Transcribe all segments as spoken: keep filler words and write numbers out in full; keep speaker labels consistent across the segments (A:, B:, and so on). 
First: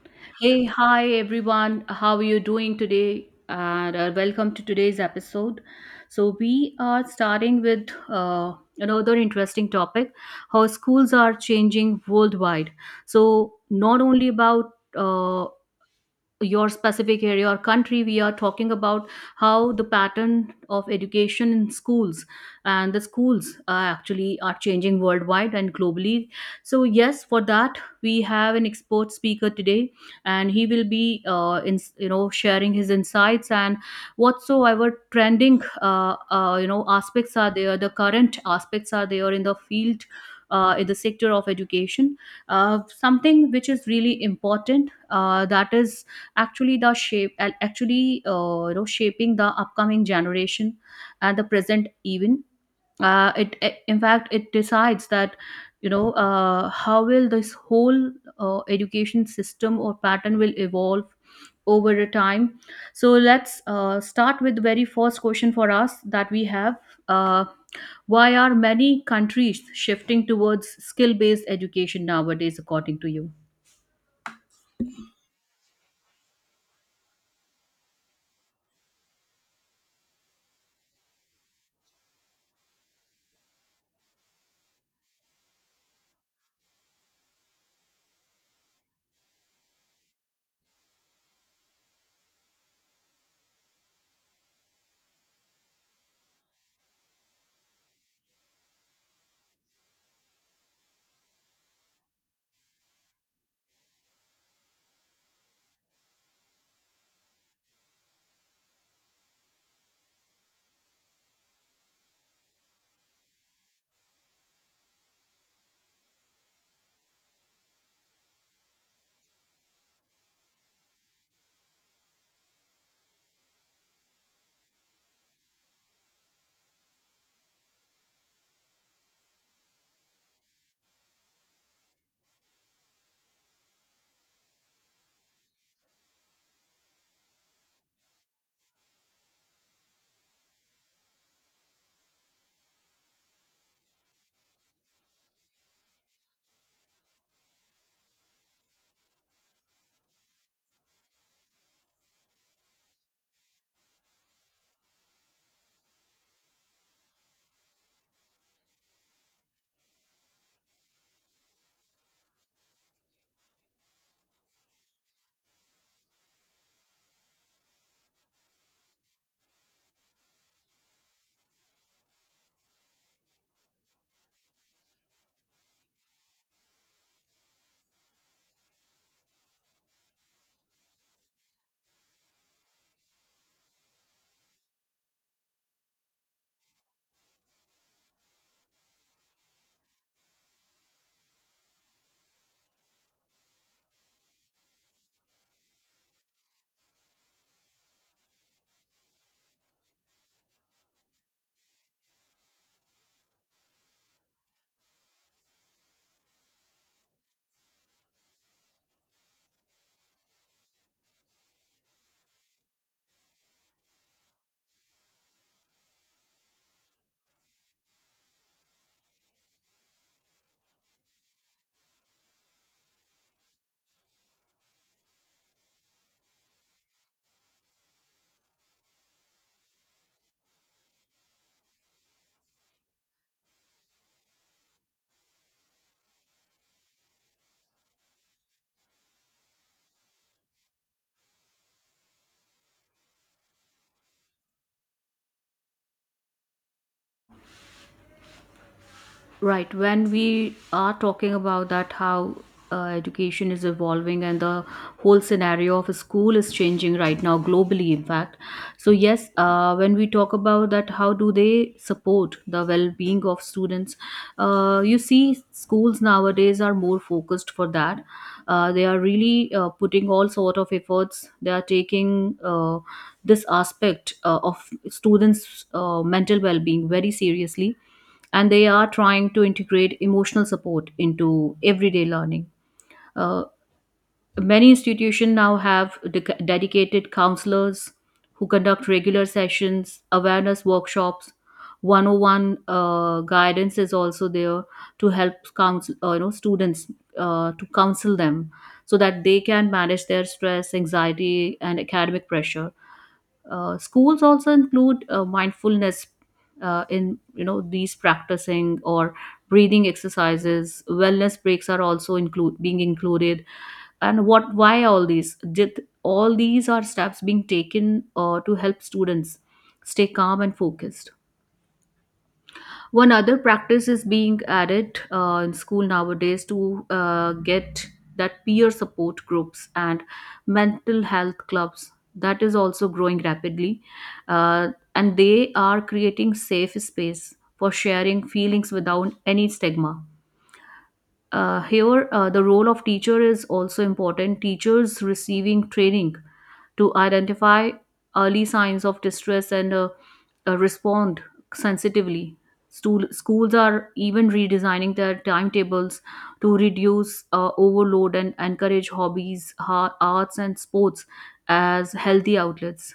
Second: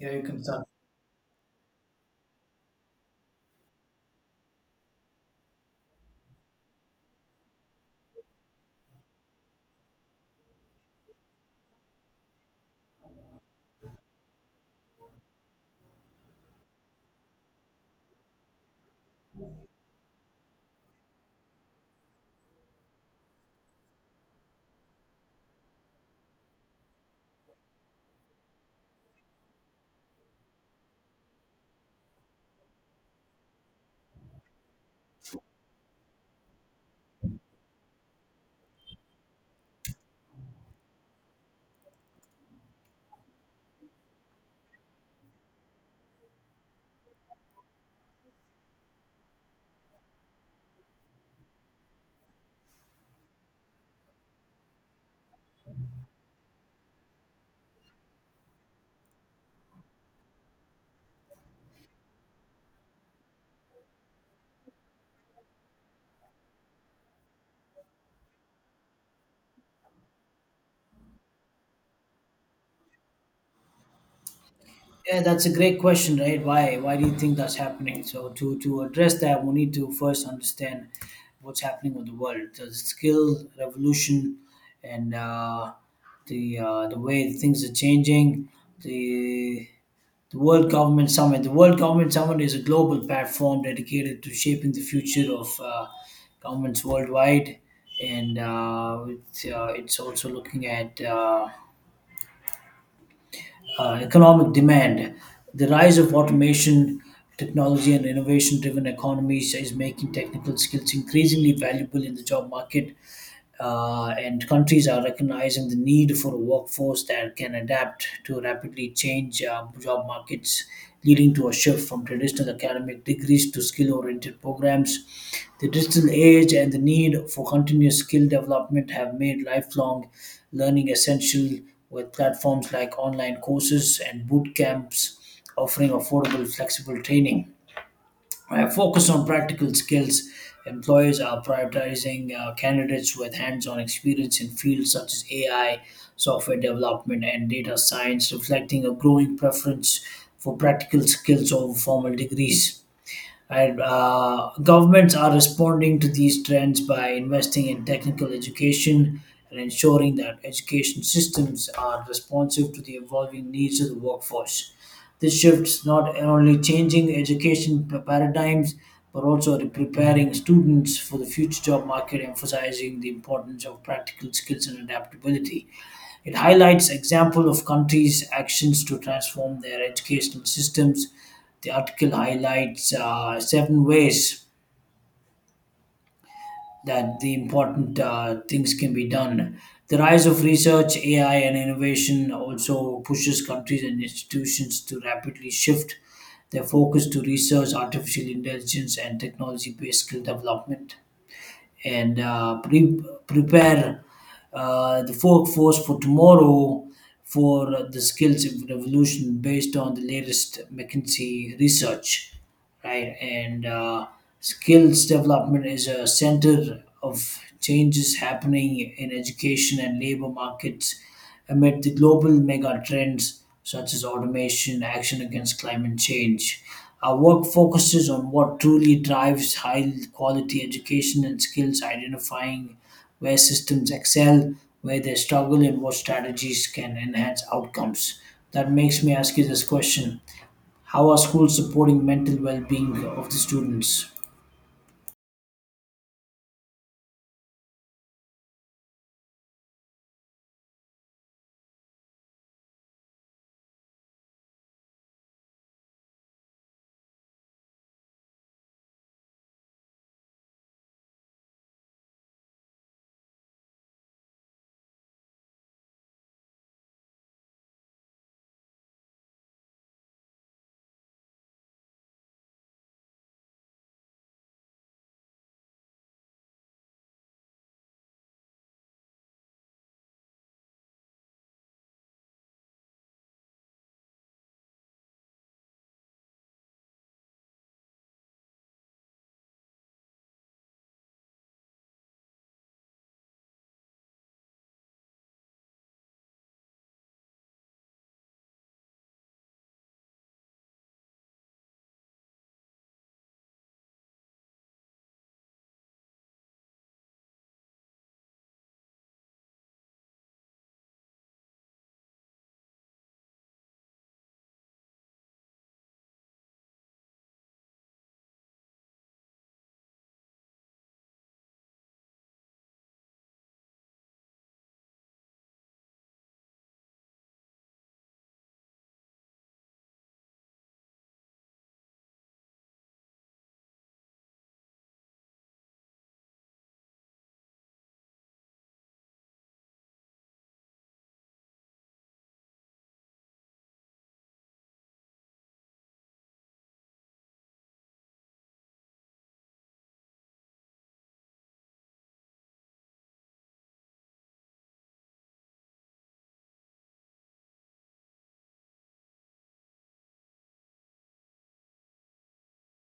A: Yeah, you can
B: Hey,
A: start.
B: hi everyone. How are you doing today? And uh, welcome to today's episode. So we are starting with uh, another interesting topic: how schools are changing worldwide. So not only about uh, your specific area or country we are talking about how the pattern of education in schools and the schools uh, actually are changing worldwide and globally. So yes, for that we have an expert speaker today, and he will be uh, in, you know sharing his insights and whatsoever trending uh, uh, you know aspects are there, the current aspects are there in the field uh, in the sector of education, uh, something which is really important, uh, that is actually the shape and actually uh, you know shaping the upcoming generation and the present even. Uh, it it- in fact it decides that you know uh, how will this whole uh, education system or pattern will evolve over a time. So let's uh, start with the very first question for us that we have, uh, why are many countries shifting towards skill based education nowadays, according to you?
A: Yeah, that's a great question, right? Why why do you think that's happening? So to to address that, we need to first understand what's happening with the world, the skill revolution, and uh, the uh, the way things are changing. The the World Government Summit. The World Government Summit is a global platform dedicated to shaping the future of uh, governments worldwide, and uh, it's, uh, it's also looking at Uh, uh, economic demand. The rise of automation, technology, and innovation driven economies is making technical skills increasingly valuable in the job market, uh, and countries are recognizing the need for a workforce that can adapt to rapidly change uh, job markets, leading to a shift from traditional academic degrees to skill oriented programs. The digital age and the need for continuous skill development have made lifelong learning essential, with platforms like online courses and boot camps offering affordable, flexible training. Uh, focus on practical skills. Employers are prioritizing uh, candidates with hands on experience in fields such as A I, software development, and data science, reflecting a growing preference for practical skills over formal degrees. And uh, governments are responding to these trends by investing in technical education and ensuring that education systems are responsive to the evolving needs of the workforce. This shift's not only changing education p- paradigms, but also re- preparing students for the future job market, emphasizing the importance of practical skills and adaptability. It highlights example of countries' actions to transform their educational systems. The article highlights uh, seven ways that the important uh, things can be done. The rise of research, A I, and innovation also pushes countries and institutions to rapidly shift their focus to research, artificial intelligence, and technology based skill development and uh, pre- prepare uh, the workforce for tomorrow, for the skills of revolution based on the latest McKinsey research, right? And uh, skills development is a center of changes happening in education and labor markets amid the global mega trends such as automation, action against climate change. Our work focuses on what truly drives high quality education and skills, identifying where systems excel, where they struggle, and what strategies can enhance outcomes. That makes me ask you this question: how are schools supporting mental well being of the students?
B: Right. When we are talking about that, how uh, education is evolving and the whole scenario of a school is changing right now globally, in fact. So, yes, uh, when we talk about that, how do they support the well being of students? Uh, you see, schools nowadays are more focused for that. Uh, they are really uh, putting all sort of efforts. They are taking uh, this aspect uh, of students' uh, mental well-being very seriously, and they are trying to integrate emotional support into everyday learning. Uh, Many institutions now have dec dedicated counselors who conduct regular sessions, awareness workshops. 101 uh, guidance is also there to help counsel, uh, you know, students, uh, to counsel them so that they can manage their stress, anxiety, and academic pressure. Uh, schools also include uh, mindfulness uh, in, you know, these practicing or breathing exercises. Wellness breaks are also include being included. And what? Why all these? Did all these are steps being taken uh, to help students stay calm and focused? One other practice is being added uh, in school nowadays to uh, get that peer support groups and mental health clubs. That is also growing rapidly, uh, and they are creating safe space for sharing feelings without any stigma. Uh, here, uh, the role of teacher is also important. Teachers receiving training to identify early signs of distress and uh, uh, respond sensitively. Stool- schools are even redesigning their timetables to reduce uh, overload and encourage hobbies, ha- arts, and sports as healthy outlets.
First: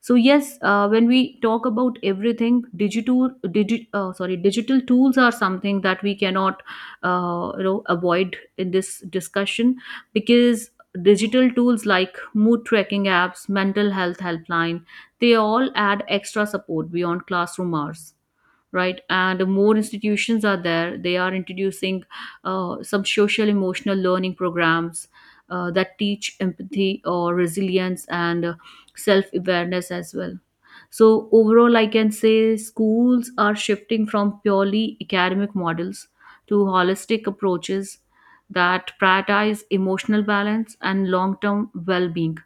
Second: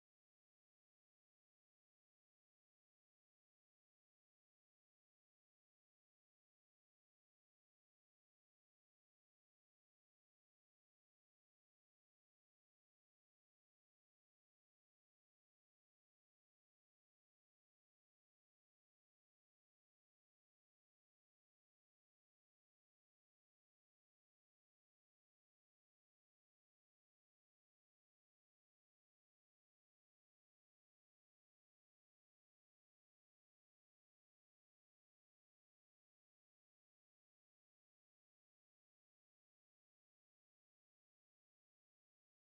B: So yes, uh, when we talk about everything, digital, digi- uh, sorry, digital tools are something that we cannot, uh, you know, avoid in this discussion, because digital tools like mood tracking apps, mental health helpline, they all add extra support beyond classroom hours. Right, and more institutions are there, they are introducing uh, some social emotional learning programs uh, that teach empathy or resilience and uh, self-awareness as well. So overall I can say schools are shifting from purely academic models to holistic approaches that prioritize emotional balance and long-term well-being,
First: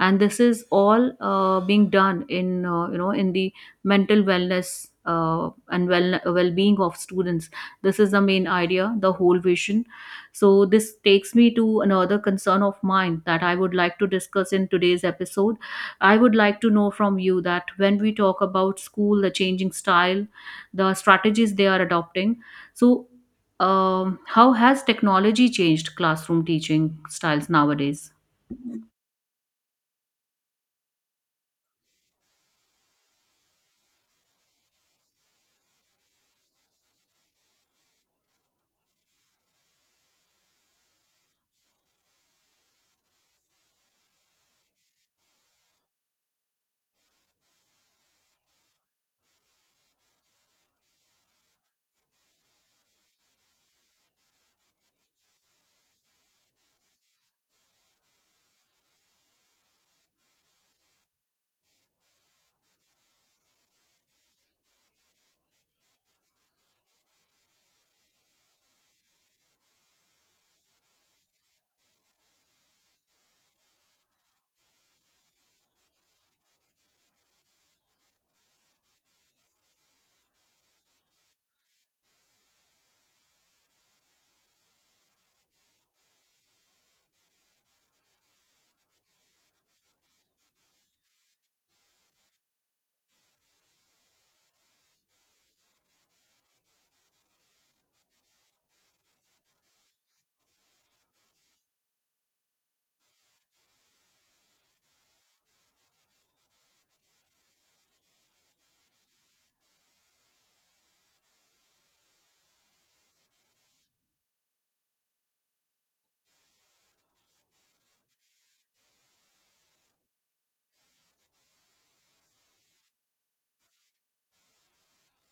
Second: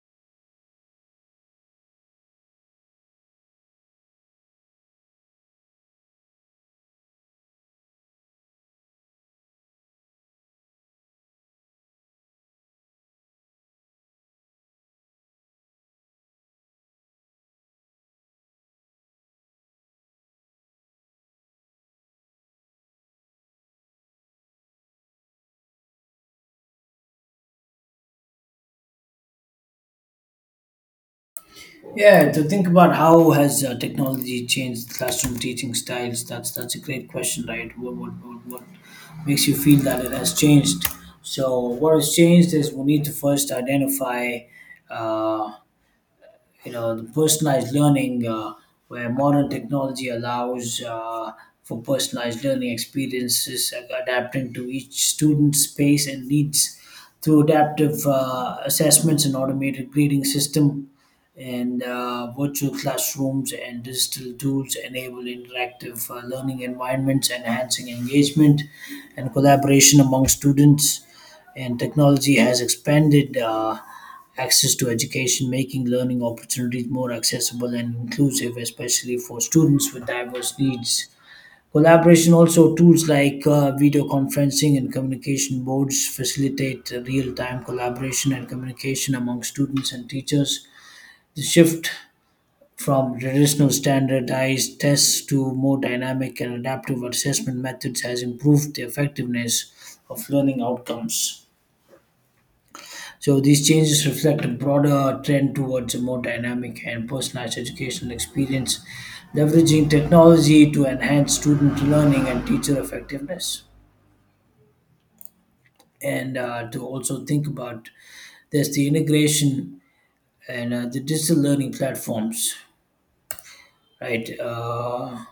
B: and this is all uh, being done in, uh, you know in the mental wellness uh, and well well-being of students. This is the main idea, the whole vision. So this takes me to another concern of mine that I would like to discuss in today's episode. I would like to know from you that when we talk about school, the changing style, the strategies they are adopting, so um, how has technology changed classroom teaching styles nowadays?
A: Yeah, to think about how has uh, technology changed classroom teaching styles? That's that's a great question, right? What what what, what makes you feel that it has changed? So what has changed is we need to first identify uh, you know the personalized learning, uh, where modern technology allows, uh, for personalized learning experiences, uh, adapting to each student's space and needs through adaptive uh, assessments and automated grading system, and uh, virtual classrooms and digital tools enable interactive uh, learning environments, enhancing engagement and collaboration among students. And technology has expanded uh, access to education, making learning opportunities more accessible and inclusive, especially for students with diverse needs. Collaboration also tools like uh, video conferencing and communication boards facilitate real time collaboration and communication among students and teachers. The shift from traditional standardized tests to more dynamic and adaptive assessment methods has improved the effectiveness of learning outcomes. So these changes reflect a broader trend towards a more dynamic and personalized educational experience, leveraging technology to enhance student learning and teacher effectiveness. And uh, to also think about, there's the integration and uh, the digital learning platforms, right? Uh,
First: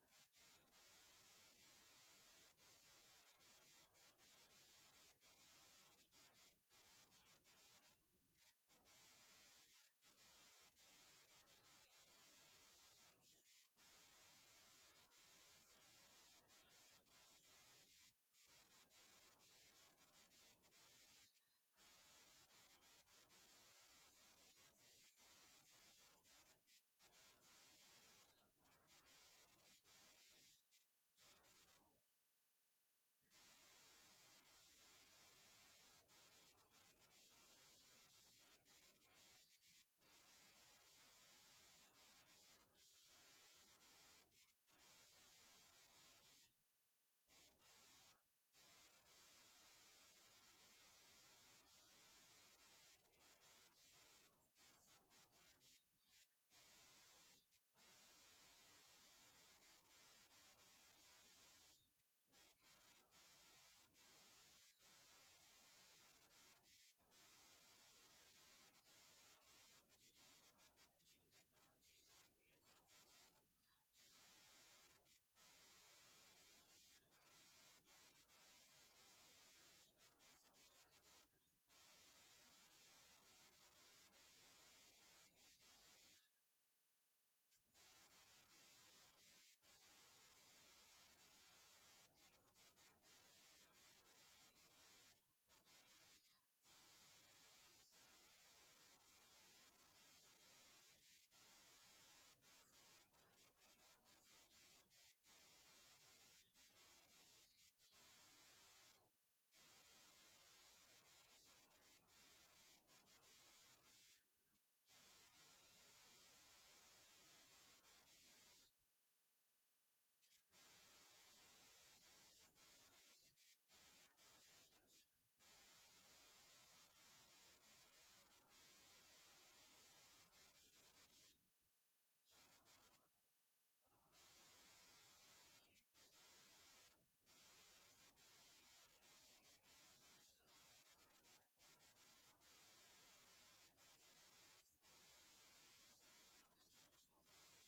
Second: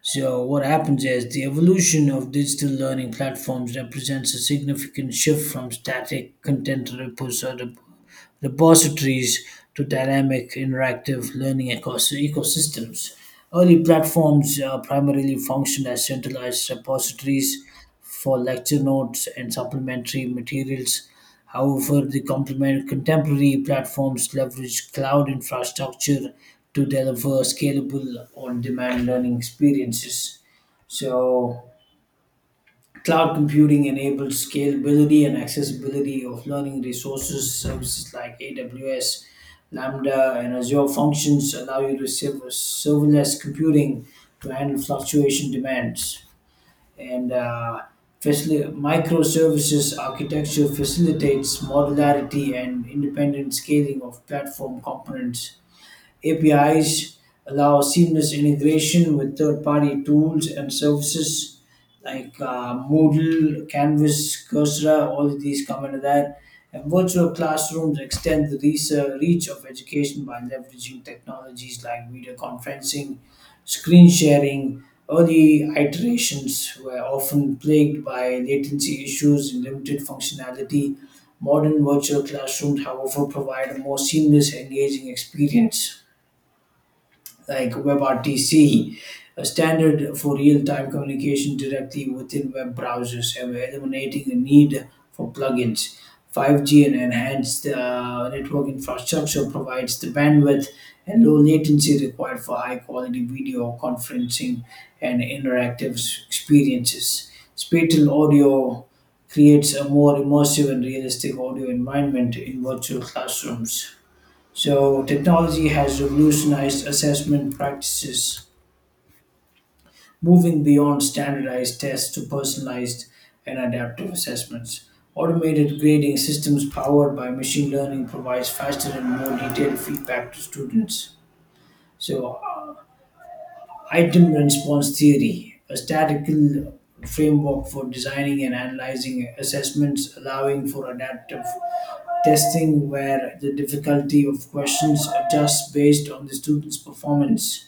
A: so what happens is the evolution of digital learning platforms represents a significant shift from static content repos- repositories to dynamic, interactive learning ecos- ecosystems. Early platforms uh, primarily functioned as centralized repositories for lecture notes and supplementary materials. However, the complement contemporary platforms leverage cloud infrastructure to deliver scalable on-demand learning experiences. So, cloud computing enables scalability and accessibility of learning resources. Services like A W S, Lambda, and Azure Functions allow you to serve serverless computing to handle fluctuation demands. And uh, facil- Microservices architecture facilitates modularity and independent scaling of platform components. A P Is allow seamless integration with third party tools and services like uh, Moodle, Canvas, Coursera, all of these come under that. And virtual classrooms extend the research, reach of education by leveraging technologies like video conferencing, screen sharing. Early iterations were often plagued by latency issues and limited functionality. Modern virtual classrooms, however, provide a more seamless, engaging experience like WebRTC, a standard for real-time communication directly within web browsers, and we're eliminating the need for plugins. five G and enhanced uh, network infrastructure provides the bandwidth and low latency required for high-quality video conferencing and interactive s- experiences. Spatial audio creates a more immersive and realistic audio environment in virtual classrooms. So, technology has revolutionized assessment practices, moving beyond standardized tests to personalized and adaptive assessments. Automated grading systems powered by machine learning provides faster and more detailed feedback to students. So, item response theory, a statistical framework for designing and analyzing assessments, allowing for adaptive testing where the difficulty of questions adjusts based on the student's performance.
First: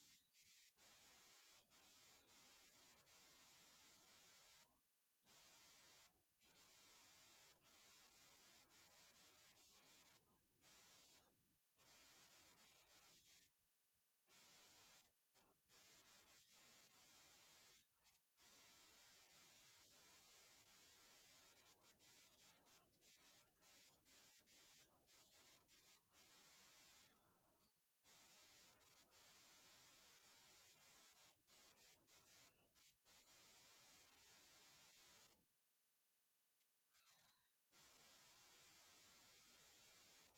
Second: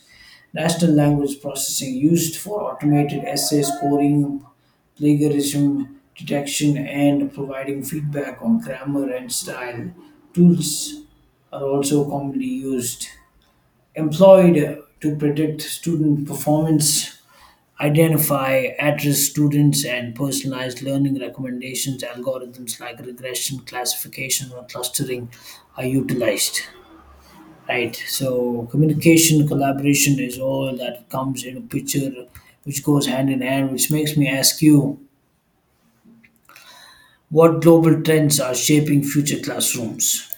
A: Natural language processing used for automated essay scoring, plagiarism detection, and providing feedback on grammar and style. Tools are also commonly used. Employed to predict student performance, identify at-risk students, and personalized learning recommendations. Algorithms like regression, classification, or clustering are utilized. Right. So communication, collaboration is all that comes in a picture, which goes hand in hand, which makes me ask you, what global trends are shaping future classrooms?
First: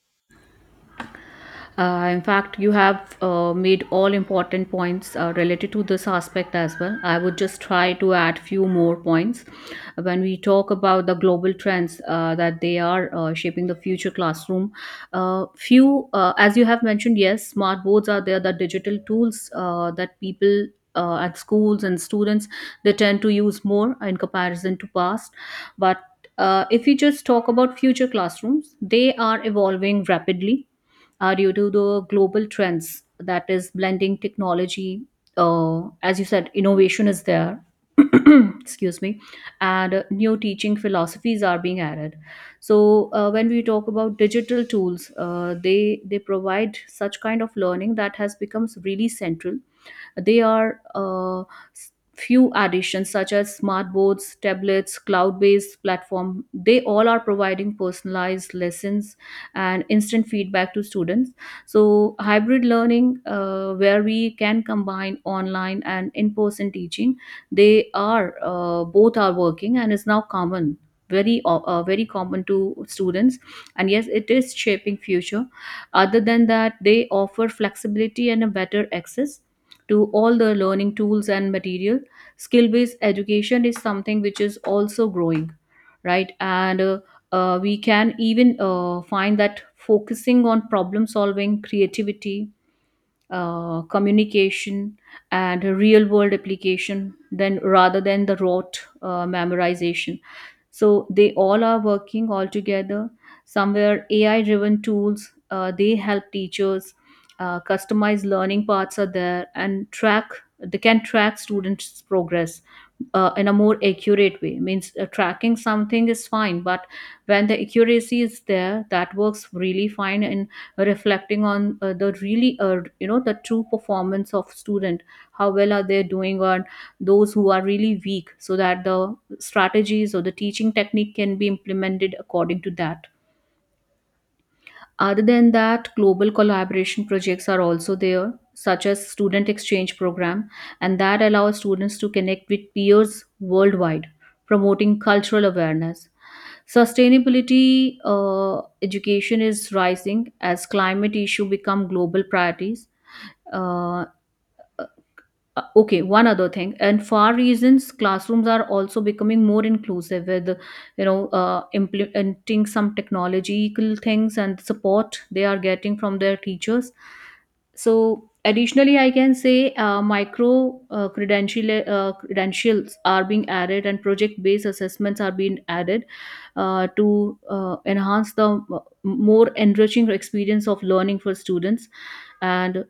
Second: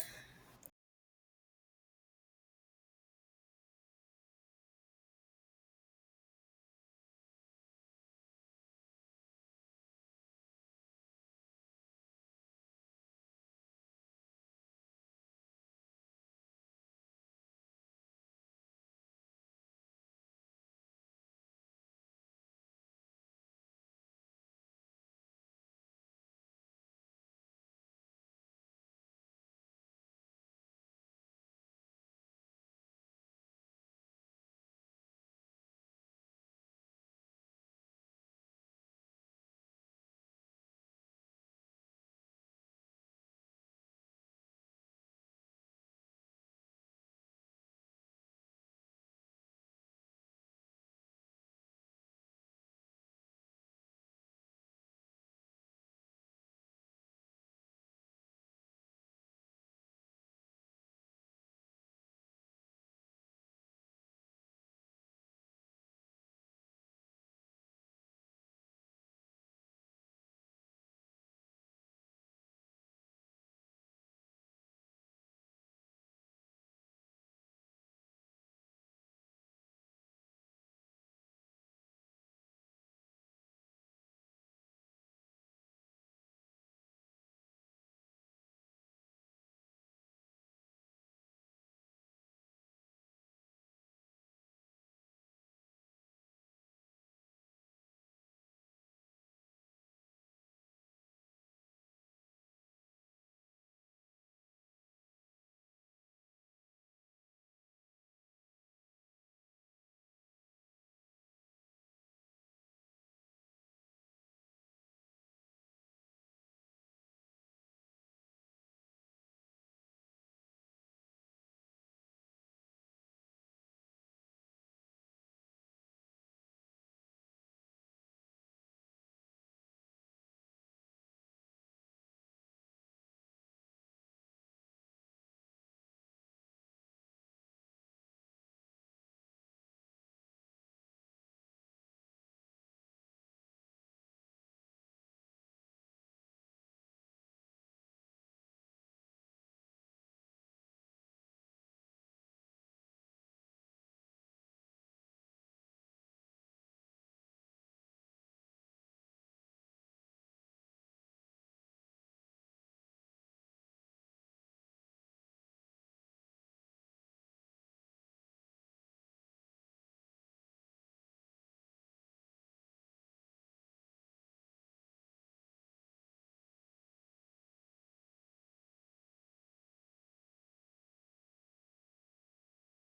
B: Uh, in fact, you have uh, made all important points uh, related to this aspect as well. I would just try to add few more points when we talk about the global trends uh, that they are uh, shaping the future classroom. Uh, few, uh, as you have mentioned, yes, smart boards are there. The digital tools uh, that people uh, at schools and students, they tend to use more in comparison to past, but uh, if you just talk about future classrooms, they are evolving rapidly are due to the global trends that is blending technology. Uh, as you said, innovation is there. Excuse me. And uh, new teaching philosophies are being added. So uh, when we talk about digital tools, uh, they they provide such kind of learning that has become really central. They are uh, s- few additions such as smart boards, tablets, cloud-based platform. They all are providing personalized lessons and instant feedback to students. So hybrid learning, uh, where we can combine online and in-person teaching, they are uh, both are working and is now common. Very, o- uh, very common to students, and yes, it is shaping future. Other than that, they offer flexibility and a better access to all the learning tools and material. Skill based education is something which is also growing, right, and uh, uh, we can even uh, find that focusing on problem solving, creativity, uh, communication, and real world application then rather than the rote uh, memorization. So they all are working all together. Somewhere AI driven tools uh, they help teachers, uh, customized learning paths are there and track they can track students progress uh, in a more accurate way. Means uh, tracking something is fine, but when the accuracy is there, that works really fine in reflecting on uh, the really uh, you know the true performance of student, how well are they doing on those who are really weak, so that the strategies or the teaching technique can be implemented according to that. Other than that, global collaboration projects are also there, such as student exchange program, and that allows students to connect with peers worldwide, promoting cultural awareness. Sustainability uh, education is rising as climate issue become global priorities. Uh, Uh, okay, one other thing, and far reasons, classrooms are also becoming more inclusive with, you know, uh, implementing some technological things and support they are getting from their teachers. So additionally, I can say uh, micro uh, credential uh, credentials are being added and project based assessments are being added uh, to uh, enhance the uh, more enriching experience of learning for students, and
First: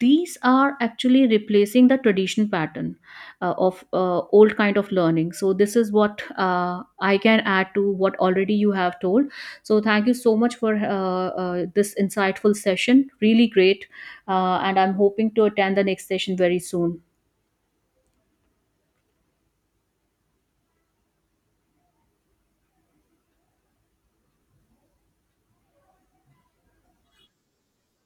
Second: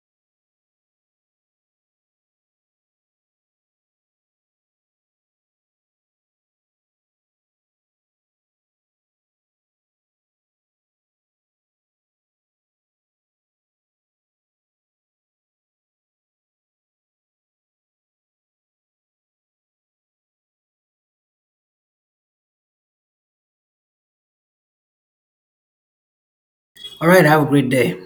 B: these are actually replacing the traditional pattern uh, of uh, old kind of learning. So this is what uh, I can add to what already you have told. So thank you so much for uh, uh, this insightful session, really great, uh, and I'm hoping to attend the next session very soon.
A: All right. Have a great day.